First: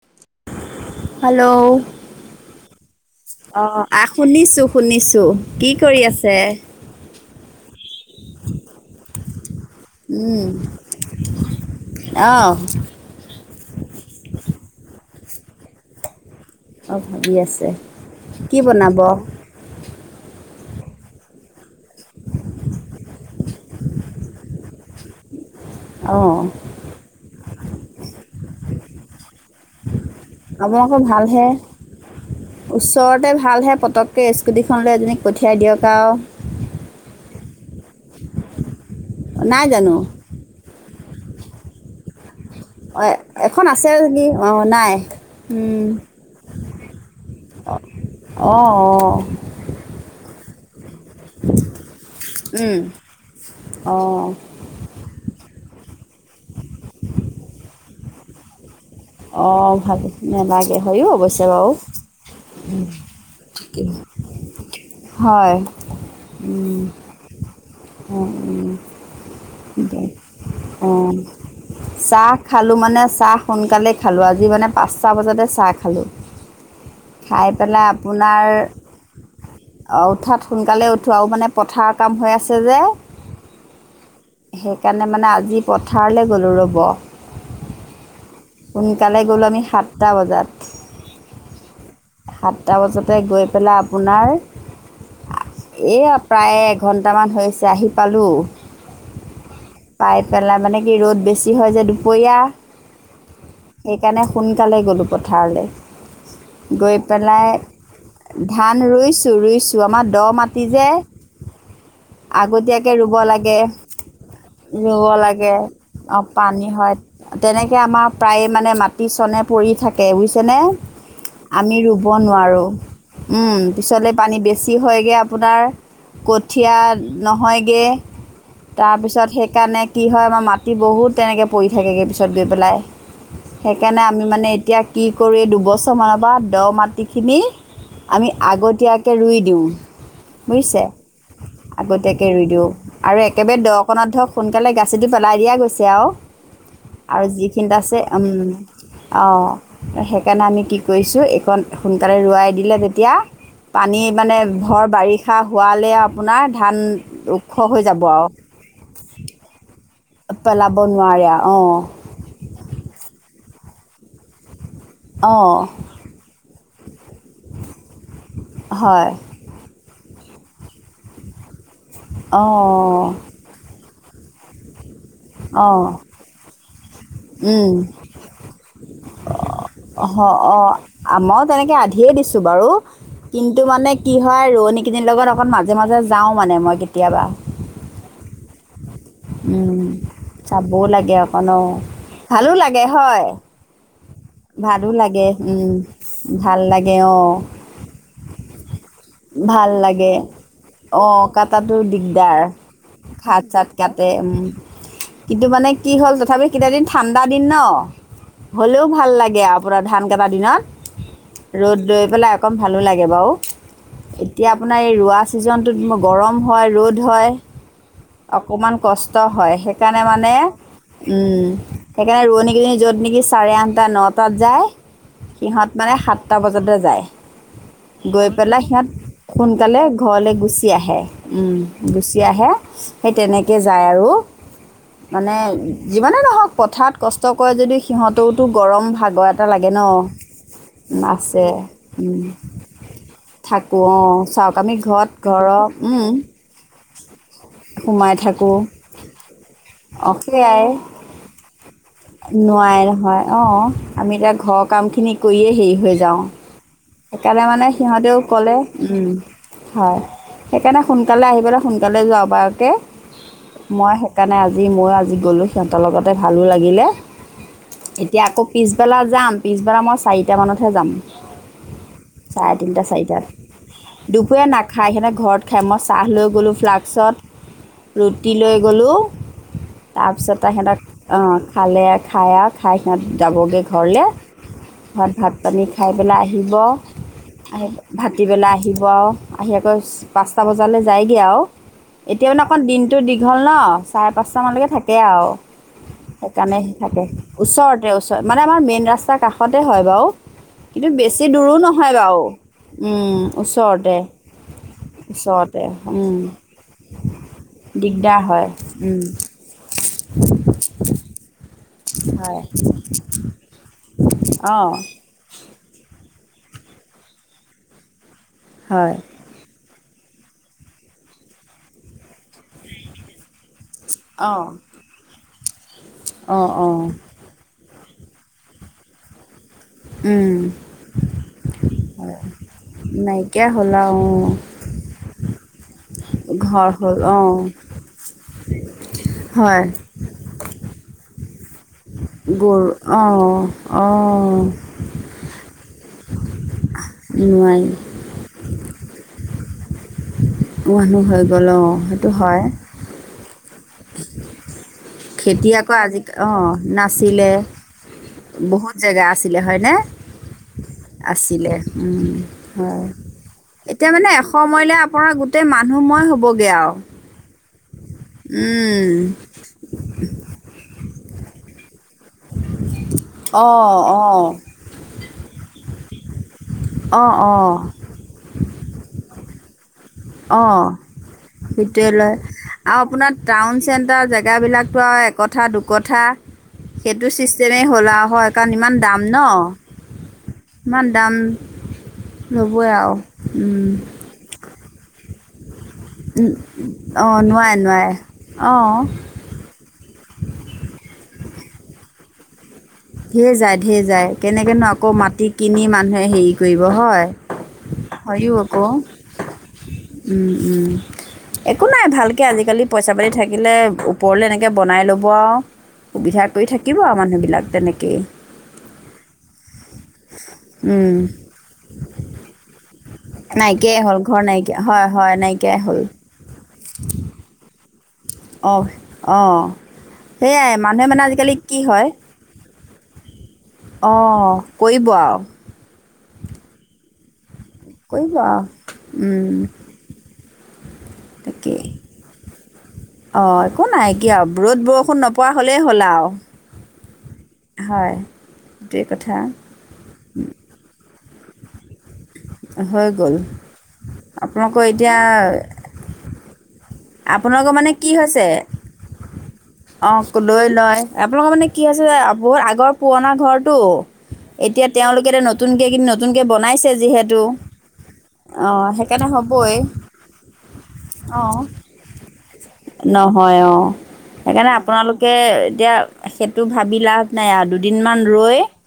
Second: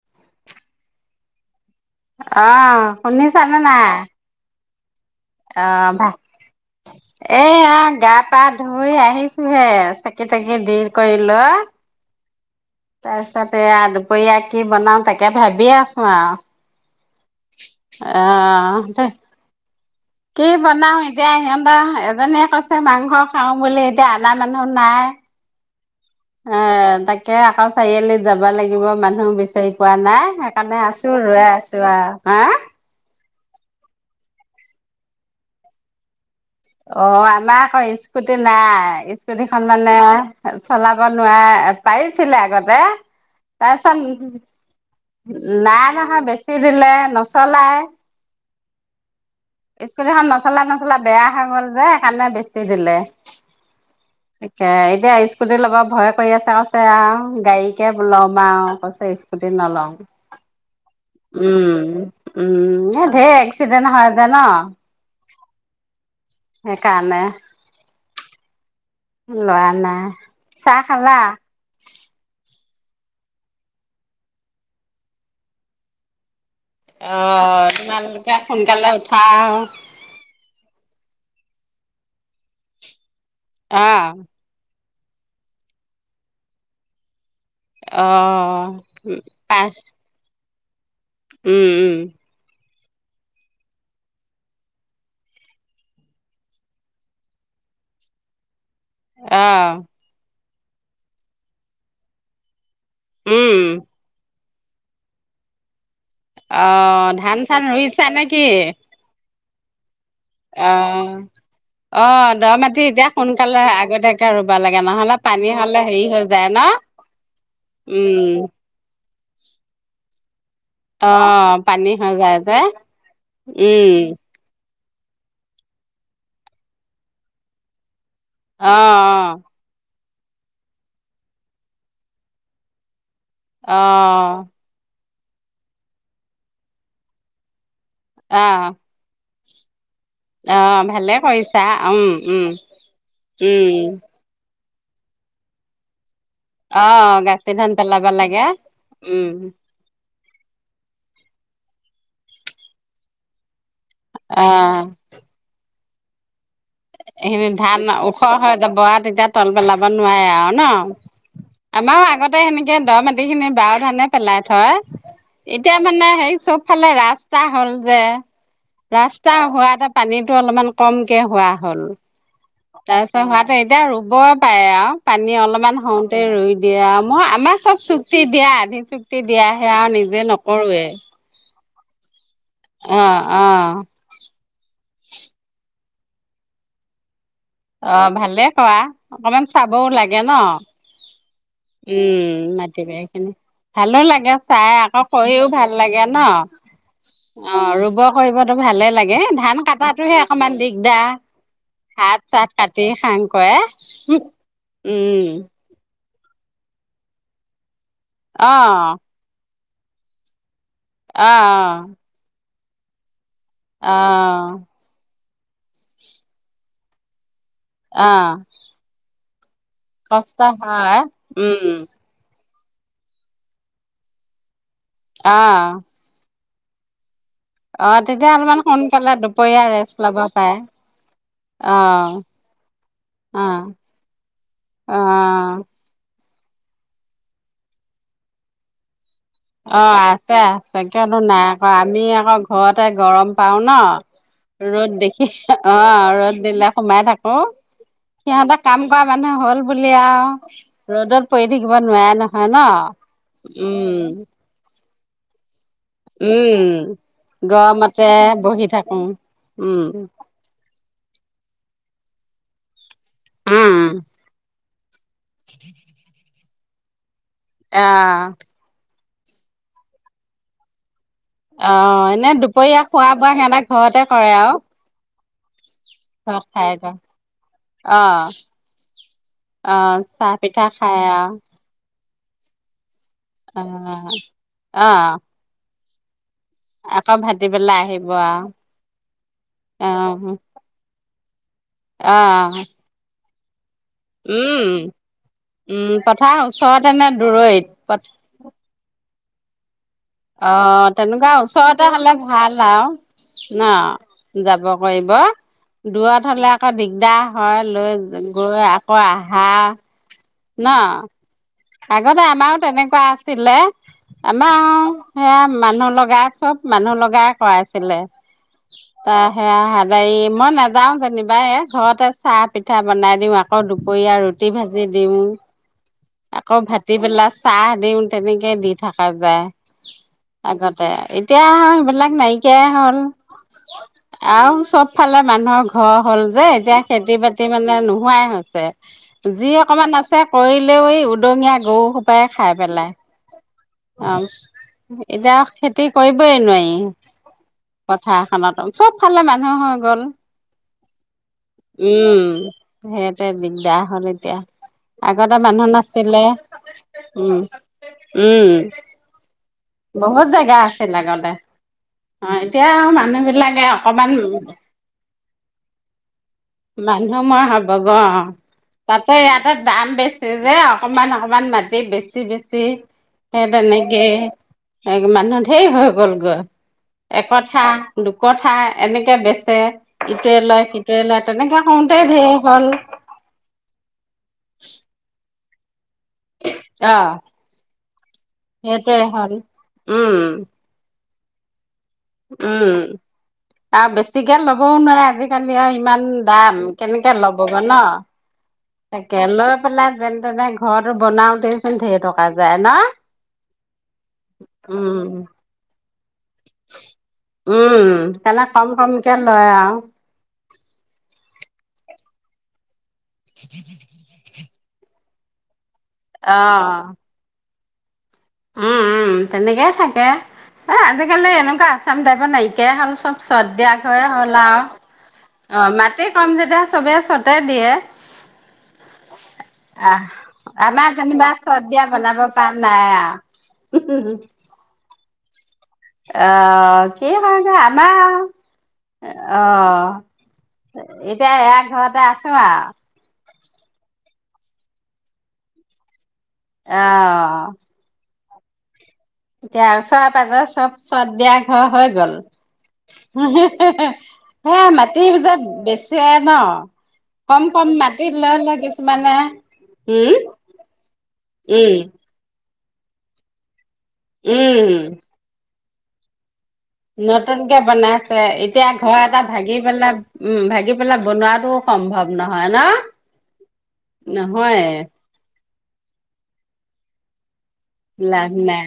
[unintelligible] Hello. আহ শুনিছানে নাই। শুনি ছো। অ ভ এ আ গা পা ধুই আহিছো। আহিছোহে চাকি তাকি দেৰি কৰিলৈ। অহঁ তাৰ পিছতে এয়া দুপৰীয়া কি বনাও তাকে। তাকে ভাবিয় আছো আও। অ ভাবি আছে কি বনাব। অ কি বনাও এতিয়া হেম। এজনীয়ে কৈছে মাংস্ অ বুলিলে এতিয়া আল মানুহ নাই। অ এ তাকে আকৌ। চাৰিআলি যাব লাগিব মানুহ বিচাৰি পোৱা নাই। সেইকাৰণে আপোনালোকৰ আছো ভালহে ৰৱে আছো আও হা। ওচৰতে ভালহে পটককৈ স্কুটিখন লৈ এজনীক পঠিয়াই দিয়ক আও। অ আমাৰ আকৌ স্কুটি নাই। নাই স্কটখন মানে। জানো চলাব নোৱাৰাৰে পাৰিছিলে আগতে। অ এখন আছে তাৰপিছত নেকি অ নাই উম নাই নহয় বেছি দিলে নচলাই। অহঁ অহঁ। চাল ন। চলা বেয়া হৈ গল যে সেইকাৰণে বেচি উম দিলে অ এতিয়া এতিয়া স্কুটি ল'ব ভয় কৰি আছে কৈছে আও গাডীকে ল'ম আও কৈছে অ স্কুটি নলওঁ ভাবি নেলাগে উম উম ঢেৰ এক্সিডেণ্ট হয় জানা হয় উম সেইকাৰণে অ লোৱা নাই চাহ অ খালা অ চাহ খালোঁ মানে চাহ সোনকালে খালোঁ আজি মানে পাঁচটা বজাতে চাহ খালোঁ অ খাই পেলাই তোমালোকে আপোনাৰ সোনকালে উঠা অ, উঠাত সোনকালে উঠোঁ আৰু মানে পথাৰ কাম হৈ আছে যে অহ সেইকাৰণে মানে আজি পথাৰলৈ গ'লোঁ ৰ'ব অ সোনকালে গ'লো আমি সাতটা বজাত উম উম সাতটা বজাতে গৈ পেলাই আপোনাৰ এইয়া প্ৰায় এঘণ্টামান হৈছে আহি পালোঁ অহ পাই পেলাই মানে কি ৰ'দ বেছি হয় যে দুপৰীয়া উম সেইকাৰণে সোনকালে গ'লোঁ পথাৰলৈ গৈ আহ ধান পেলাই চান ৰুইছা ধান ৰুইছো ৰুইছো ক্ৰ মাম অ অ দ মাটি আগতীয়াকৈ এতিয়া ৰুব লাগে সোনকালে আগতীয়াকে ৰুব লাগে ৰুব নহলে পানী লাগে হলে হেৰি হৈ যায় ন উম প্ৰায়ে মানে মাটি চনে পৰি থাকে কেনে অ আমি পানী ৰুব হৈ যায় যে নোৱাৰোঁ উম পিছলৈ পানী বেছি কি হয়গৈ আপোনাৰ কঠীয়া নহয়গে অ তাৰপিছত সেইকাৰণে কি হয় আমাৰ মাটি বহুত তেনেকৈ পৰি থাকেগে পিছত গৈ পেলাই অ অ সেইকাৰণে আমি মানে এতিয়া কি কৰোঁ এই দুবছৰমানৰ পৰা দ মাটিখিনি আমি আহ আগতীয়াকে ৰুই দিওঁ আহ বুইছে ভালে কৰিছা উম আগতীয়াকে উম ৰুই দিওঁ আৰু একেবাৰে উম দকনত ধৰক সোন মানে গাচীটো পেলাই দিয়া গৈছে আৰু অ আৰু গাচি ধান যিখিনিত আছে পেলাব লাগে উম উম অঁ সেইকাৰণে আমি কি কৰিছোঁ এইখন সোনকালে ৰৱাই দিলে তেতিয়া পানী মানে ভৰ বাৰিষা হোৱালে আৰু আপোনাৰ ধান সিন ওখ ধান হৈ যাব ওখ আৰু হয় তি বৰা তেতিয়া তল পেলাব নোৱাৰে আৰু ন পেলাব নোৱাৰে আৰু আমাৰো অঁ আগতে সেনে কে দ মাটি খিনি বাৰ ধানে পেলাই থয় অঁ এতিয়া মানে সেই চব ফালে ৰাস ৰাস্তা হ'ল যে হয় ৰাস্তা হোৱা এটা পানীটো অলপমান কমকৈ হোৱা হল অঁ তাৰপিছত হোৱোতে এতিয়া আৰু বৰ পায় আৰু পানী অঁ অলপমান হওঁতে ৰুই দিয়ে আৰু মই আমাৰ উম চব চুক্তি দিয়া আধি চুক্তি দিয়াহে আৰু নিজে নকৰোৱে ধ দিছো বাৰু অ অ কিন্তু মানে কি হয় ৰোৱনী কিনিৰ লগত অকণ মাজে মাজে যাওঁ মানে মই কেতিয়াবা অ ভালে কোৱা অকমান উম, চাবও লাগে ন চাবও লাগে অকণ অ উম ভালো লাগে মতিবাৰী হয় খিনি ভালো লাগে চাই ভালো আকৌ লাগে কৰিও ভাল উম, লাগে ন ভাল লাগে অ ৰুব কৰিবতো ভালে লাগে ধান ভাল লাগে কটাটোহে অকমান অ দিগদাৰ। কটাতো হাত দিগদাৰ চাত কাটি খাং খাত কৰে চাত কাটে উম, উম কিন্তু মানে কি হ'ল তথাপি কেইটাদিন ঠাণ্ডা দিন ন হলেও অ', ভাল লাগে পূৰা ধান কাটা দিনত ৰ'দ অ', লৈ পেলাই কম ভালো লাগে বাৰু এতিয়া অ', আপোনাৰ এই ৰোৱা ছিজনটোত মোৰ গৰম হয় ৰ'দ হয় অ', অকণমান কষ্ট কষ্ট হয় শে সেইকাৰণে মানে কষ্ট হয় উম উম, সেইকাৰণে ৰোৱনীক যত নেকি চাৰে আঠটা নটাত যায় সিহঁত অ', মানে সাতটা বজাতে যায় অ' গৈ তেতিয়া অলপমান পেলাই সিহঁত সোনকালে দুপৰীয়া সোনকালে ৰেষ্ট ল'ব ঘৰলৈ পাৰে। গুচি আহে। উম, গুচি অ', আহে সেই তেনেকৈ অ', যায় আৰু মানে অ', যিমানেই নহওঁক। পথাৰত কষ্ট কৰে যদি সিহঁতেওতো গৰম ভাগত অ' আছে, আছে কিয়নো নাই আকৌ আমি আকৌ ঘৰতে গৰম পাওঁ ন থাকোঁ অঁ চাওক আমি ৰ'দ ঘৰত দেখি ঘৰৰ অ' ৰ'দ দিলে সোমাই থাকো সোমাই থাকোঁ সিহঁতে কাম কৰা মানুহ হ'ল বুলি অঁ আৰু সেয়াই ৰ'দত পৰি থাকিব। নোৱাৰে নহয় ন নোৱাৰে নহয় অ' উম আমি এতিয়া ঘৰত কাম খিনি কৰিয়ে সেই উম সেইকাৰণে মানে গৰমতে সিহতেওঁ ক'লে বহি থাকো উম উম হয় সেইকাৰণে। সোনকালে আহি পেলাই সোনকালে যাব পাৰাকে। উম মই সেইকাৰণে আজি [unintelligible] গ'লে সিহঁতৰ লগতে ভালো লাগে। [unintelligible] এতিয়া অ' আকৌ পিছবেলা যাম, পিছবেলা মই চাৰিটামানতহে যাম। অ' এনে চাৰে দুপৰীয়া তিনিটা, খোৱা চাৰিটাত। বোৱা সিহঁতে ঘৰতে কৰে দুপৰীয়া আৰু নাখায় সিহঁতে ঘৰত খাই মই চাহ লৈ ঘৰত গ'লোঁ খাই ক ফ্লাক্সত ৰুটি অ' লৈ গ'লোঁ অ' চাহ তাৰপিছত পিঠা তেহেতে খাই আৰু খালে, খাই আৰু খাই সিহঁত যাবগৈ ঘৰলে অ' ঘৰত অ' ভাত পানী খাইপেলাই আহি আহিব আকৌ ভাটিবেলা আহিব আৰু ভাতিবেলাই আহিব আৰু আহি আকৌ অ' পাঁচটা বজালৈ যায়। [unintelligible] এতিয়াও মানে অকণ অ' দিনটো দি হল ন চাৰে পাঁচটামানলৈকে উম থাকে আৰু উম পথাৰ সেইকাৰণে ওচৰতে থাকে, নে দূৰৈত ওচৰতে-ওচৰত মানে আমাৰ মেইন ৰাস্তা ছা কাষতে হয়। বাৰু অ', কিন্তু বেছি তেনেকুৱা দূৰো ওচৰতে নহয় হ'লে বাৰু ভাল আৰু। ন, ওচৰতে যাব কৰিব, ওচৰতে দূৰত হ'লে আকৌ দিগদাৰ হয় দিগদাৰ লৈ হয় গৈ আকৌ আহা। ন। আগতে হয় আমাৰো তেনেকুৱা আছিলে, আমাৰ অঁ সেয়া মানুহ লগা চব মানুহ লগাই কৰাইছিলে। হয় তাইহে আউ যাই, মই নাযাও যেনিবা এ, ঘৰতে চাহ পিঠা বনাই দিওঁ আ আকৌ দুপৰীয়া অঁ ৰুটি ভাজি দিওঁ। অঁ আকৌ অঁ ভাটি বেলা ছাহ দিওঁ। তেনেকে দি থকা যায়। আগতে, এতিয়া এইবিলাক নাইকিয়াই হ'ল, নাইকিয়া হ'ল আৰু চব ফালে মানুহৰ ঘ [unintelligible] অ হল অঁ যে, ঘৰ এতিয়া হ'ল খেতি অঁ বাতি মানে নোহোৱাই হৈছে। যি হয় অকমান আছে কৰি উ [unintelligible] দঙীয়া গৰু গৰু, পেলাই অ'। [unintelligible] এতিয়া আ খেতি কৰিবই নোৱাৰি। নোৱাৰি পথাৰ এখনত, চব ফালে মা [unintelligible] গ'ল। মানোহ হৈ গ উম, সেইটাই বিদ বেয়া হ'ল এতিয়া। আগতে খেতি মানুহ আকৌ আজি নাছিলে কা-অ', নাছিলে। উম উম বহুত জেগা আছি লে হয়নে?। বহুত জেগা আছিল আগতে আছিলে, উম, অ এতিয়া হয়। মানুহ বিলাকে এতিয়া মানে অকমান এসময়লে আপুনাৰ গোট মানুহ মই হ'বগ মানুহ মই হব গ উম, তাতে ইয়াতে দাম বেছি যে অ অকণমান অকণমান মাটি বেছি বেছি সেই অঁ তেনেকে অঁ মানুহ ঢেৰ হৈ গ'লগৈ অঁ অঁ একথা দুকথা এনেকে বেছি [inaudible] ইটোৱে লয় অঁ সিটোৱে লয় তেনেকে সেইটোৱে কৰোতে লয় ঢেৰ হ'ল আৰু আপোনাৰ টাউন চেন্টাৰ জেগা বিলাকো আৰু এক কথা দুু কথা অ', সেইটো ছিষ্টেমেই হ'ল আৰু হয় কাৰণ ইমান সেইটোৱে দাম হ'ল উম, ন', ইমান, দাম, - উম', আৰু বেছিকে ল'বও নোৱাৰে আজি, ইমান দাম কেনেকে অঁ ল'ব নোৱাৰে গ', ন নোৱাৰে অঁ ', তাকে লৈ পেলাই যেনে তেনে ঘৰটো বনাওতে চোন ধেৰ টকা, [unintelligible] ধেৰজাই ধেৰ, যাই কেনেকে ন', আকৌ উম। মাটি কিনি মানুহে হেৰি কৰিব হয়, উম হয়ও সেইকাৰণে আকৌ কম কমকে লয় আৰু। উম- উম একো নাই ভাল, কে আজিকালি, পইচা পাতি থাকিলে ওপৰলে এনেকে বনাই লব, ৱাহ, সুবিধা কৰি থাকিব অ' আৰু মানুহ বিলাক তেনেকে, কে, উম', উম ', তেনেকেই থাকে এই উম, আজিকালি এনেকুৱা আচাম টাইপৰ নাইকিয়াই হ'ল চব চদ দিয়া নাইকিয়াই হৈয়ে ঘৰ হ'ল নাইকিয়া আৰু। হয় হয় নাইকিয়াই অ', হ'ল মাটি কম যেতিয়া চবে চতে দি, কে, অহ', অ ', সেইয়াই মানুহে আমাৰ মানে যেনিবা আজিকালি কি চৰ্ট দিয়া হয়, বনাব পৰা নাই আঃ অ', কৰিব আৰু। আহ', কি ভ, এ, আমাৰ আৰু, উম, অহ, ' এতিয়া এয়া ঘৰতে আছো আৰু, অ', একো নাই কিয়া আৰু ৰ'দ বৰষুণ নপৰা হলেই হ'ল আৰু। এঅহ, ' হয়। দেত, এতিয়া আৰু ওচৰ-পাজৰ চব, চদ দিয়া ঘৰ হৈ গ'ল। হৈ গ'ল হম, হে -হে আপোনালোকৰ হেই এতিয়া মাটিৰ যে বেচে ন? কম আপোনালোকৰ -কম মাটিত লৈ লয় কিছুমান, এ, অ', লৈ লয় আপোনালোকৰ মানে কি উম হৈছে বহুত আগৰ, পুৰণা ঘৰটো, উম এতিয়া তেওঁলোকেতো নতুন, নতুনকে কি নতুনকে নতুনকে বনাইছে অঁ এতিয়া ঘৰ সেইকাৰণে এটা হ'বই ভাগি পেলাই উম ভাগি পেলাই অঁ বনোৱাটোও সম্ভৱ নহয় ন নহয় অ সেইকাৰণে নহয় আপোনালোকে এতিয়া সেইটো ভাবি লাভ নাই আও দুদিন মান লাভ ৰৈ নাই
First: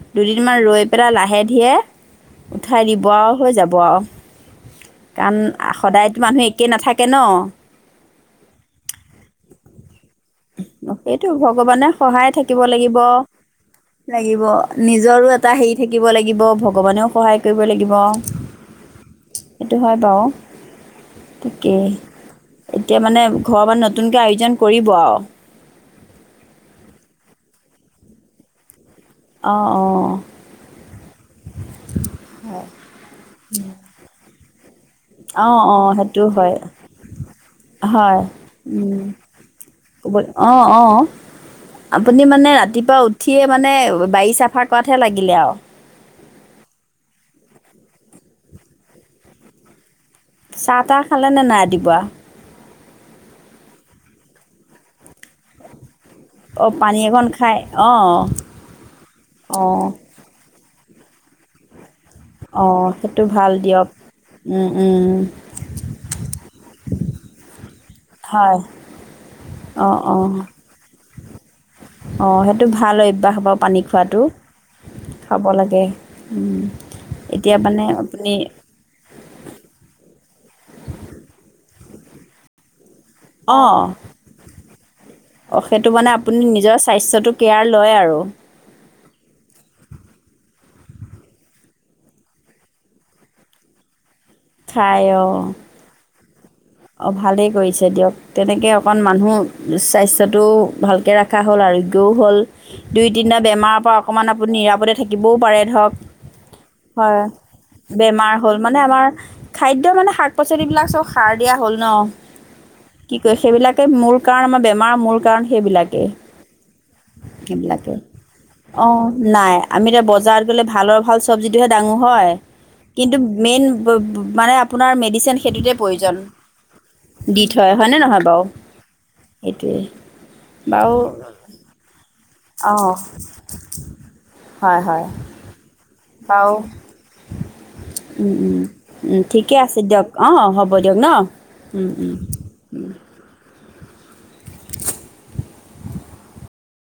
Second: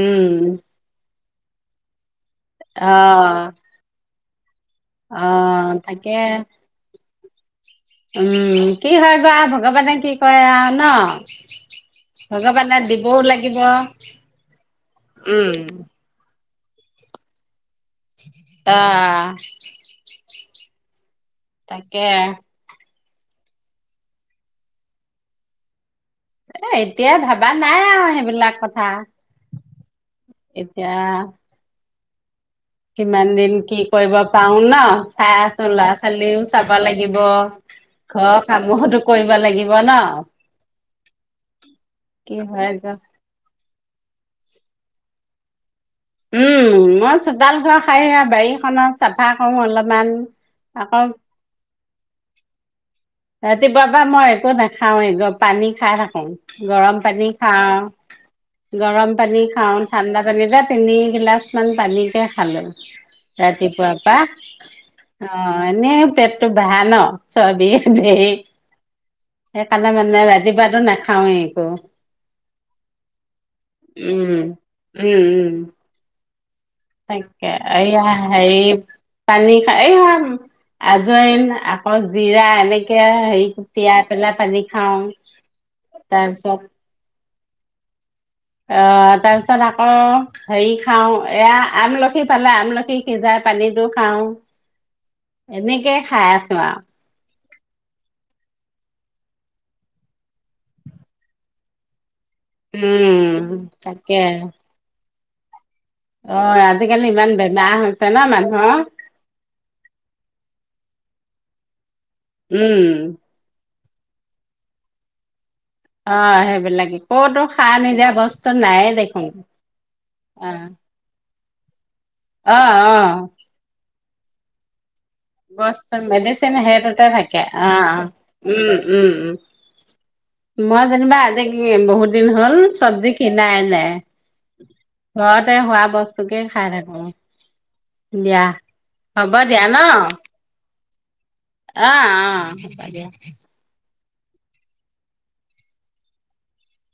উম দুদিন মান ৰৈ পেলাই লাহে লাহে ধীৰে উঠাই অ দিব আও হৈ যাব আও অ কাৰণ তাকে সদায়তো মানুহ একে নাথাকে কে ন উম কি হয় বা ভগৱানে কি কৰে আও সেইটো ভগৱানে সহায় ন থাকিব ভগৱানে লাগিব দিবও লাগিব লাগিব নিজৰো এটা উম হেৰি থাকিব লাগিব ভগৱানেও সহায় কৰিব লাগিব অ সেইটো হয় বাও তাকে এতিয়া মানে ঘৰ বা নতুনকে আয়োজন কৰিব আৰু এ এতিয়া ভাবা নাই আৰু সেইবিলাক কথা অ অ এতিয়া কিমান দিন কি কৰিব পাউ ন চাই অ আছো অ ল'ৰা সেইটো ছোৱালীও হয় হয় চাব লাগিব হয় ঘৰৰ উ কামতো কৰিব লাগিব ন কব অ অ আপুনি কি মানে হয় ৰাতিপুৱা উঠিয়ে মানে বাৰী চাফা কৰাতহে লাগিলে আও উম মই চোতাল চোতাল সাৰি আও বাৰীখনত চাফা কৰো অলপমান চাহ তাহ আকৌ খালে নে নাই ৰাতি পুৱাহ ৰাতিপুৱাবা মই একো নাখাওয়েই পানী খাই থাকো অঁ গৰম পানী অকণ খাই খাওঁ অঁ গৰম পানী খাওঁ অঁ ঠাণ্ডা পানী যে তিনি গিলাচমান পানী কে খালো অ', সেইটো ভাল দিয়ক। ৰাতিপুৱাৰ পা উম, উম, অ এনে পেটটো বেহা ন চৰ্বি ঢেই হয়। সেইকাৰণে অ', মানে অ', ৰাতিপুৱাটো না খাওৱেই একো অ সেইটো ভাল অভ্যাস বাৰু পানী খোৱাটো উম, উম, খাব উম, লাগে উম তাকে এতিয়া মানে এইয়া আপুনি হেৰি পানী খাই এইয়া আজইন আকৌ জিৰা এনেকে কে হেৰি অ', তিয়াই পেলাই পানী খাওঁ অ সেইটো মানে আপুনি তাৰপিছত নিজৰ স্বাস্থ্যটোক কেয়াৰ লয় আৰু আহ তাৰপিছত আকৌ হেৰি খাওঁ এয়া আমলখি পালে আমলখি সিজাই পানীটো খাওঁ খাই অ এনেকে খাই আছো আৰু অ ভালেই কৰিছে দে দিয়ক তেনেকৈ অকণ মানুহ স্বাস্থ্যটোও ভালকৈ ৰখা হ'ল আৰোগ্যও হ'ল দুই তিনিটা উম, বেমাৰৰ পৰা তাকে অকণমান আপুনি নিৰাপদে থাকিবও পাৰে ধৰক অ আজিকালি হয়, ইমান বেমাৰ হৈছে ন বেমাৰ হ'ল মানুহৰ মানে আমাৰ খাদ্য মানে শাক পাচলিবিলাক চব সাৰ দিয়া হ'ল ন উম তে মোৰ কাৰণে মই বেমাৰ মোৰ কাৰণে সেবিলাকে অ সেইবিলাকে ক'তো সাৰ সেবিলাকে নিদিয়া বস্তু অ নায়ে দেখোন নাই আমি এতিয়া বজাৰত অ গ'লে ভালৰ ভাল চব্জি [unintelligible] হয় অ অ কিন্তু মেইন [unintelligible] মানে আপোনাৰ মে বস্তু মেডিচিন সেইটোতে থাকে দি অ থয় হয়নে নহয় বাৰু উম উম উম সেইটোৱে মই বাৰু যেনিবা আজি বহুত দিন হ'ল অঁ চব্জি কিনাই নাই হয় হয় ঘৰতে হোৱা বস্তু তোকে বাৰু খাই থাকো, দিয়া হ'ব দিয়া ন। অ' হ'ব দিয়ক ন। অ'অ' হব দিয়া।